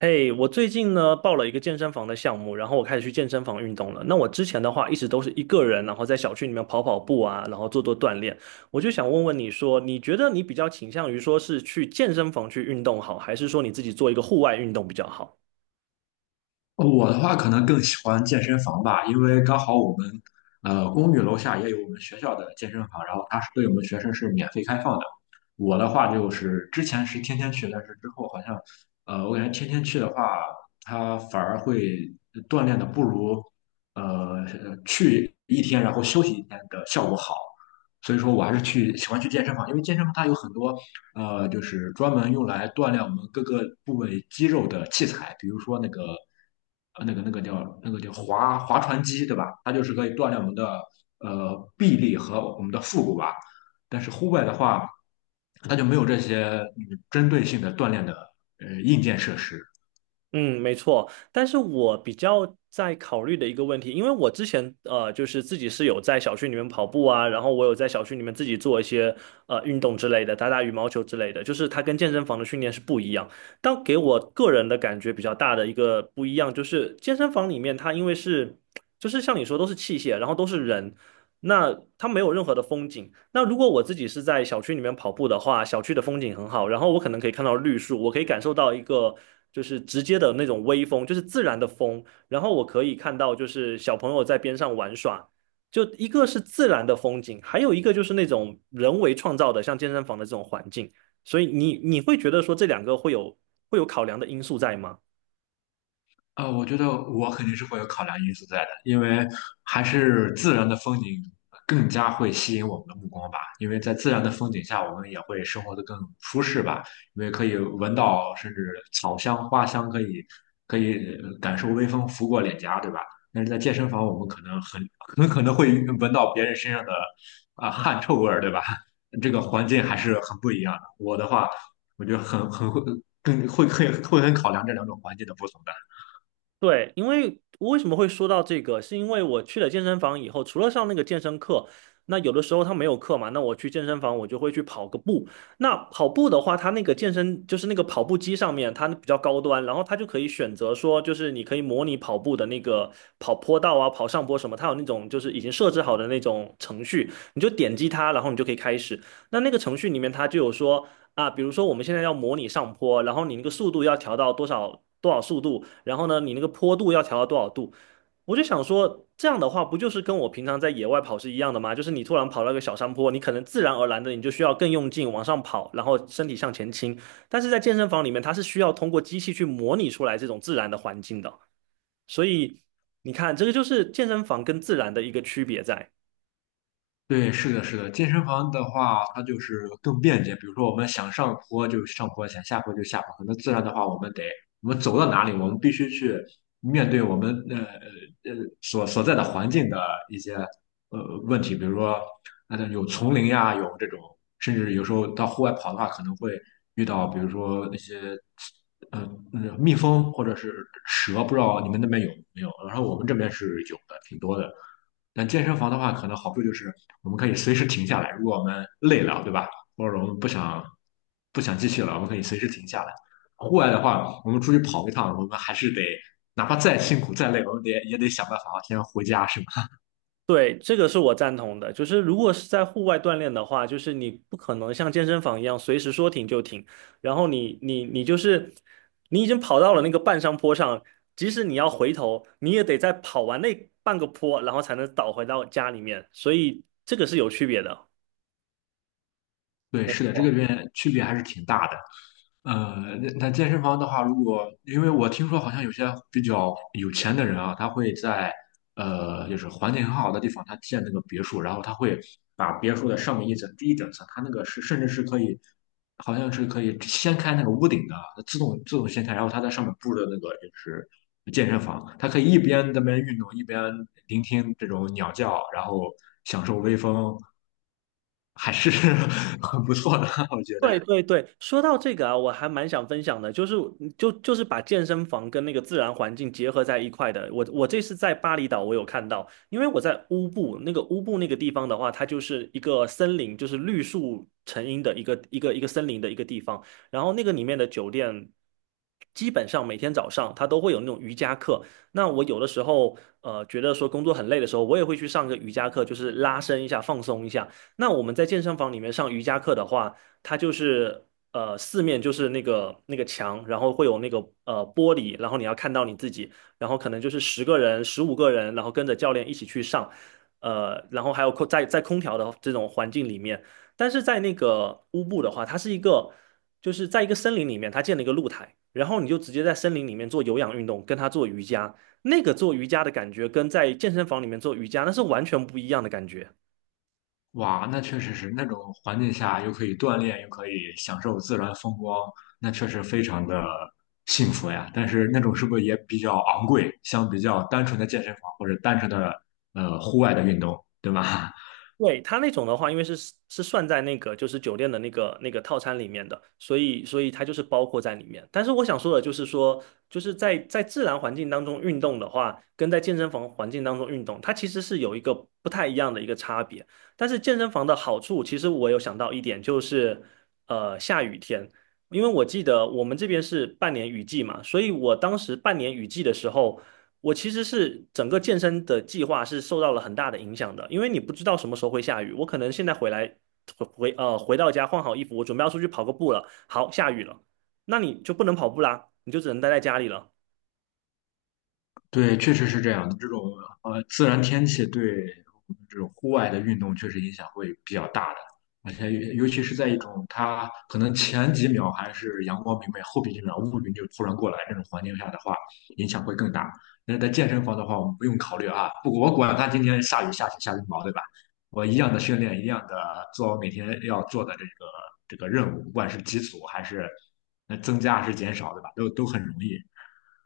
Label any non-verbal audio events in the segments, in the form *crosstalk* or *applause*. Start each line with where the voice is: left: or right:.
right: 嘿，我最近呢报了一个健身房的项目，然后我开始去健身房运动了。那我之前的话一直都是一个人，然后在小区里面跑跑步啊，然后做做锻炼。我就想问问你说，你觉得你比较倾向于说是去健身房去运动好，还是说你自己做一个户外运动比较好？
left: 哦我的话可能更喜欢健身房吧，因为刚好我们公寓楼下也有我们学校的健身房，然后它是对我们学生是免费开放的。我的话就是之前是天天去，但是之后好像我感觉天天去的话，它反而会锻炼的不如呃去一天然后休息一天的效果好。所以说我还是去喜欢去健身房，因为健身房它有很多就是专门用来锻炼我们各个部位肌肉的器材，比如说那个呃那个那个叫那个叫划划船机，对吧？它就是可以锻炼我们的臂力和我们的腹股吧。但是户外的话，它就没有这些针对性的锻炼的硬件设施。
right: 嗯，没错，但是我比较在考虑的一个问题，因为我之前就是自己是有在小区里面跑步啊，然后我有在小区里面自己做一些运动之类的，打打羽毛球之类的，就是它跟健身房的训练是不一样。但给我个人的感觉比较大的一个不一样，就是健身房里面它因为是，就是像你说都是器械，然后都是人，那它没有任何的风景。那如果我自己是在小区里面跑步的话，小区的风景很好，然后我可能可以看到绿树，我可以感受到一个就是直接的那种微风，就是自然的风，然后我可以看到就是小朋友在边上玩耍。就一个是自然的风景，还有一个就是那种人为创造的，像健身房的这种环境。所以你会觉得说这两个会有考量的因素在吗？
left: 啊、我觉得我肯定是会有考量因素在的，因为还是自然的风景更加会吸引我们的目光吧。因为在自然的风景下，我们也会生活的更舒适吧，因为可以闻到甚至草香、花香，可以感受微风拂过脸颊，对吧？但是在健身房，我们可能很可能会闻到别人身上的啊、汗臭味儿，对吧？这个环境还是很不一样的。我的话，我觉得很很会更会会会很考量这两种环境的不同的。
right: 对，因为为什么会说到这个，是因为我去了健身房以后，除了上那个健身课，那有的时候他没有课嘛，那我去健身房我就会去跑个步。那跑步的话，他那个健身就是那个跑步机上面，它比较高端，然后它就可以选择说，就是你可以模拟跑步的那个跑坡道啊、跑上坡什么，它有那种就是已经设置好的那种程序，你就点击它，然后你就可以开始。那那个程序里面它就有说。啊，比如说我们现在要模拟上坡，然后你那个速度要调到多少多少速度，然后呢，你那个坡度要调到多少度。我就想说，这样的话不就是跟我平常在野外跑是一样的吗？就是你突然跑到一个小山坡，你可能自然而然的你就需要更用劲往上跑，然后身体向前倾。但是在健身房里面，它是需要通过机器去模拟出来这种自然的环境的。所以你看，这个就是健身房跟自然的一个区别在。
left: 对，是的，是的，健身房的话，它就是更便捷。比如说，我们想上坡就上坡，想下坡就下坡。可能自然的话，我们走到哪里，我们必须去面对我们呃所所在的环境的一些问题，比如说那种有丛林呀，有这种，甚至有时候到户外跑的话，可能会遇到比如说那些呃蜜蜂或者是蛇，不知道你们那边有没有？然后我们这边是有的，挺多的。但健身房的话，可能好处就是我们可以随时停下来，如果我们累了，对吧？或者我们不想继续了，我们可以随时停下来。户外的话，我们出去跑一趟，我们还是得哪怕再辛苦再累，我们得也得想办法先回家，是吧？
right: 对，这个是我赞同的。就是如果是在户外锻炼的话，就是你不可能像健身房一样随时说停就停，然后你就是已经跑到了那个半山坡上，即使你要回头，你也得再跑完那半个坡，然后才能倒回到家里面。所以这个是有区别的。
left: 对，是的，这个边区别还是挺大的。那健身房的话，如果因为我听说好像有些比较有钱的人啊，他会在就是环境很好的地方，他建那个别墅，然后他会把别墅的上面一层、第一整层，他那个是甚至是可以，好像是可以掀开那个屋顶的啊，自动掀开，然后他在上面布的那个就是健身房，他可以一边在那边运动，一边聆听这种鸟叫，然后享受微风，还是 *laughs* 很不错的，我觉得。
right: 对对对，说到这个啊，我还蛮想分享的，就是把健身房跟那个自然环境结合在一块的。我这次在巴厘岛，我有看到，因为我在乌布那个地方的话，它就是一个森林，就是绿树成荫的一个森林的一个地方。然后那个里面的酒店，基本上每天早上它都会有那种瑜伽课。那我有的时候觉得说工作很累的时候，我也会去上个瑜伽课，就是拉伸一下，放松一下。那我们在健身房里面上瑜伽课的话。它就是四面就是那个墙，然后会有那个玻璃，然后你要看到你自己，然后可能就是10个人、15个人，然后跟着教练一起去上，然后还有空在空调的这种环境里面，但是在那个乌布的话，它是一个就是在一个森林里面，它建了一个露台，然后你就直接在森林里面做有氧运动，跟他做瑜伽，那个做瑜伽的感觉跟在健身房里面做瑜伽那是完全不一样的感觉。
left: 哇，那确实是那种环境下又可以锻炼，又可以享受自然风光，那确实非常的幸福呀。但是那种是不是也比较昂贵，相比较单纯的健身房或者单纯的户外的运动，对吧？
right: 对，它那种的话，因为是算在那个就是酒店的那个套餐里面的，所以它就是包括在里面。但是我想说的就是说，就是在自然环境当中运动的话，跟在健身房环境当中运动，它其实是有一个不太一样的一个差别。但是健身房的好处，其实我有想到一点，就是下雨天，因为我记得我们这边是半年雨季嘛，所以我当时半年雨季的时候。我其实是整个健身的计划是受到了很大的影响的，因为你不知道什么时候会下雨。我可能现在回来回回呃回到家换好衣服，我准备要出去跑个步了，好，下雨了，那你就不能跑步啦，你就只能待在家里了。
left: 对，确实是这样的。这种自然天气对我们这种户外的运动确实影响会比较大的，而且尤其是在一种它可能前几秒还是阳光明媚，后边几秒乌云就突然过来这种环境下的话，影响会更大。但是在健身房的话，我们不用考虑啊，不，我管它今天下雨下雪下冰雹，对吧？我一样的训练，一样的做我每天要做的这个任务，不管是基础还是增加还是减少，对吧？都都很容易。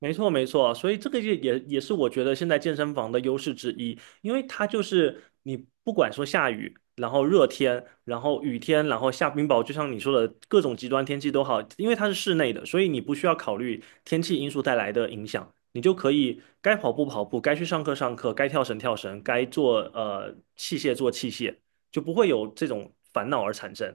right: 没错，没错，所以这个也是我觉得现在健身房的优势之一，因为它就是你不管说下雨，然后热天，然后雨天，然后下冰雹，就像你说的各种极端天气都好，因为它是室内的，所以你不需要考虑天气因素带来的影响，你就可以该跑步跑步，该去上课上课，该跳绳跳绳，该做器械做器械，就不会有这种烦恼而产生。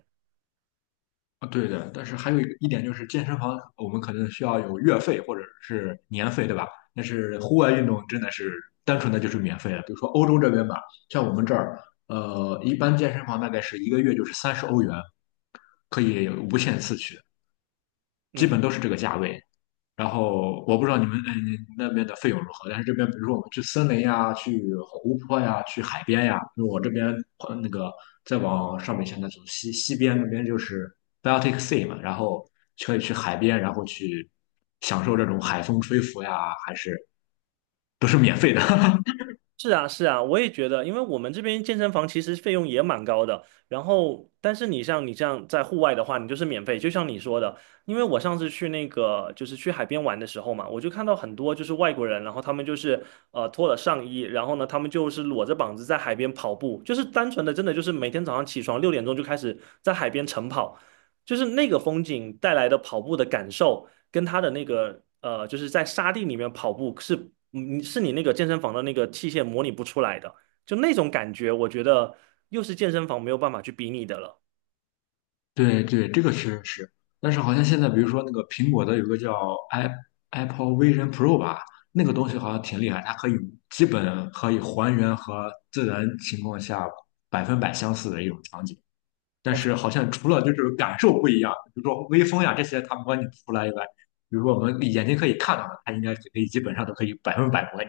left: 啊，对的，但是还有一个一点就是健身房，我们可能需要有月费或者是年费，对吧？但是户外运动真的是单纯的就是免费的，比如说欧洲这边吧，像我们这儿，一般健身房大概是一个月就是30 欧元，可以无限次去，基
right: 嗯哼。
left: 本都是这个价位。然后我不知道你们那边的费用如何，但是这边比如说我们去森林呀、去湖泊呀、去海边呀，因为我这边呃那个再往上面一些，那从西边那边就是 Baltic Sea 嘛，然后可以去海边，然后去享受这种海风吹拂呀，还是都是免费的。*laughs*
right: 是啊，是啊，我也觉得，因为我们这边健身房其实费用也蛮高的。然后，但是你像你这样在户外的话，你就是免费，就像你说的。因为我上次去那个就是去海边玩的时候嘛，我就看到很多就是外国人，然后他们就是脱了上衣，然后呢他们就是裸着膀子在海边跑步，就是单纯的真的就是每天早上起床6点钟就开始在海边晨跑，就是那个风景带来的跑步的感受。跟他的那个就是在沙地里面跑步是，你是你那个健身房的那个器械模拟不出来的，就那种感觉，我觉得又是健身房没有办法去比拟的了。
left: 对对，这个确实是，但是好像现在，比如说那个苹果的有个叫 i Apple Vision Pro 吧，那个东西好像挺厉害，它可以基本可以还原和自然情况下百分百相似的一种场景，但是好像除了就是感受不一样，比如说微风呀这些它模拟不出来以外，比如说我们眼睛可以看到的，它应该可以基本上都可以百分百模拟。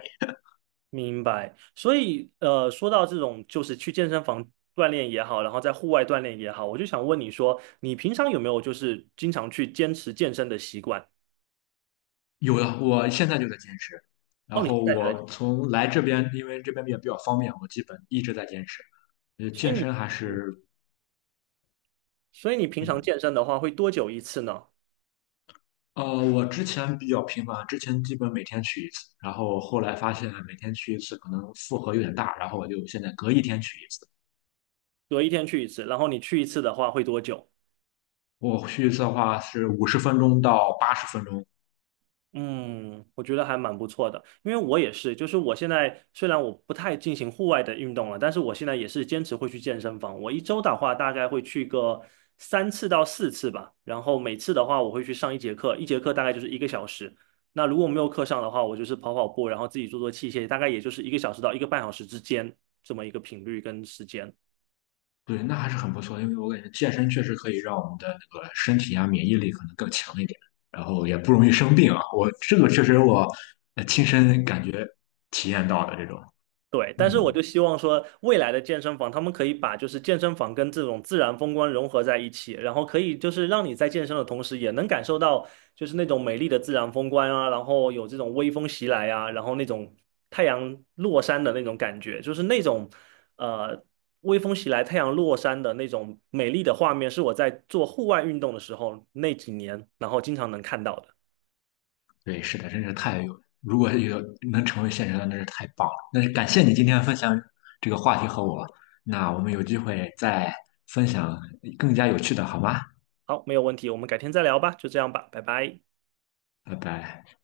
right: 明白。所以说到这种就是去健身房锻炼也好，然后在户外锻炼也好，我就想问你说，你平常有没有就是经常去坚持健身的习惯？
left: 有的，我现在就在坚持，
right: 哦，
left: 然
right: 你现
left: 后
right: 在对，
left: 我从来这边，因为这边也比较方便，我基本一直在坚持。呃，
right: 所以
left: 健
right: 你，
left: 身还
right: 嗯
left: 是，
right: 所以你平
left: 嗯，
right: 常健身的话会多久一次呢？
left: 我之前比较频繁，之前基本每天去一次，然后后来发现每天去一次可能负荷有点大，然后我就现在隔一天去一次。
right: 比如一天去一次，然后你去一次的话会多久？
left: 我去一次的话是50 分钟到80 分钟，
right: 嗯，我觉得还蛮不错的，因为我也是，就是我现在虽然我不太进行户外的运动了，但是我现在也是坚持会去健身房。我一周的话，大概会去个3次到4次吧，然后每次的话，我会去上一节课，一节课大概就是一个小时。那如果没有课上的话，我就是跑跑步，然后自己做做器械，大概也就是一个小时到一个半小时之间这么一个频率跟时间。
left: 对，那还是很不错，因为我感觉健身确实可以让我们的那个身体啊免疫力可能更强一点，然后也不容易生病啊。我这个确实我亲身感觉体验到的这种，
right: 对，但是我
left: 嗯。
right: 就希望说，未来的健身房他们可以把就是健身房跟这种自然风光融合在一起，然后可以就是让你在健身的同时，也能感受到就是那种美丽的自然风光啊，然后有这种微风袭来啊，然后那种太阳落山的那种感觉，就是那种呃微风袭来、太阳落山的那种美丽的画面，是我在做户外运动的时候那几年，然后经常能看到的。
left: 对，是的，真是太有，如果有能成为现实的，那是太棒了。那感谢你今天分享这个话题和我，那我们有机会再分享更加有趣的，好吗？
right: 好，没有问题，我们改天再聊吧，就这样吧，拜拜。
left: 拜拜。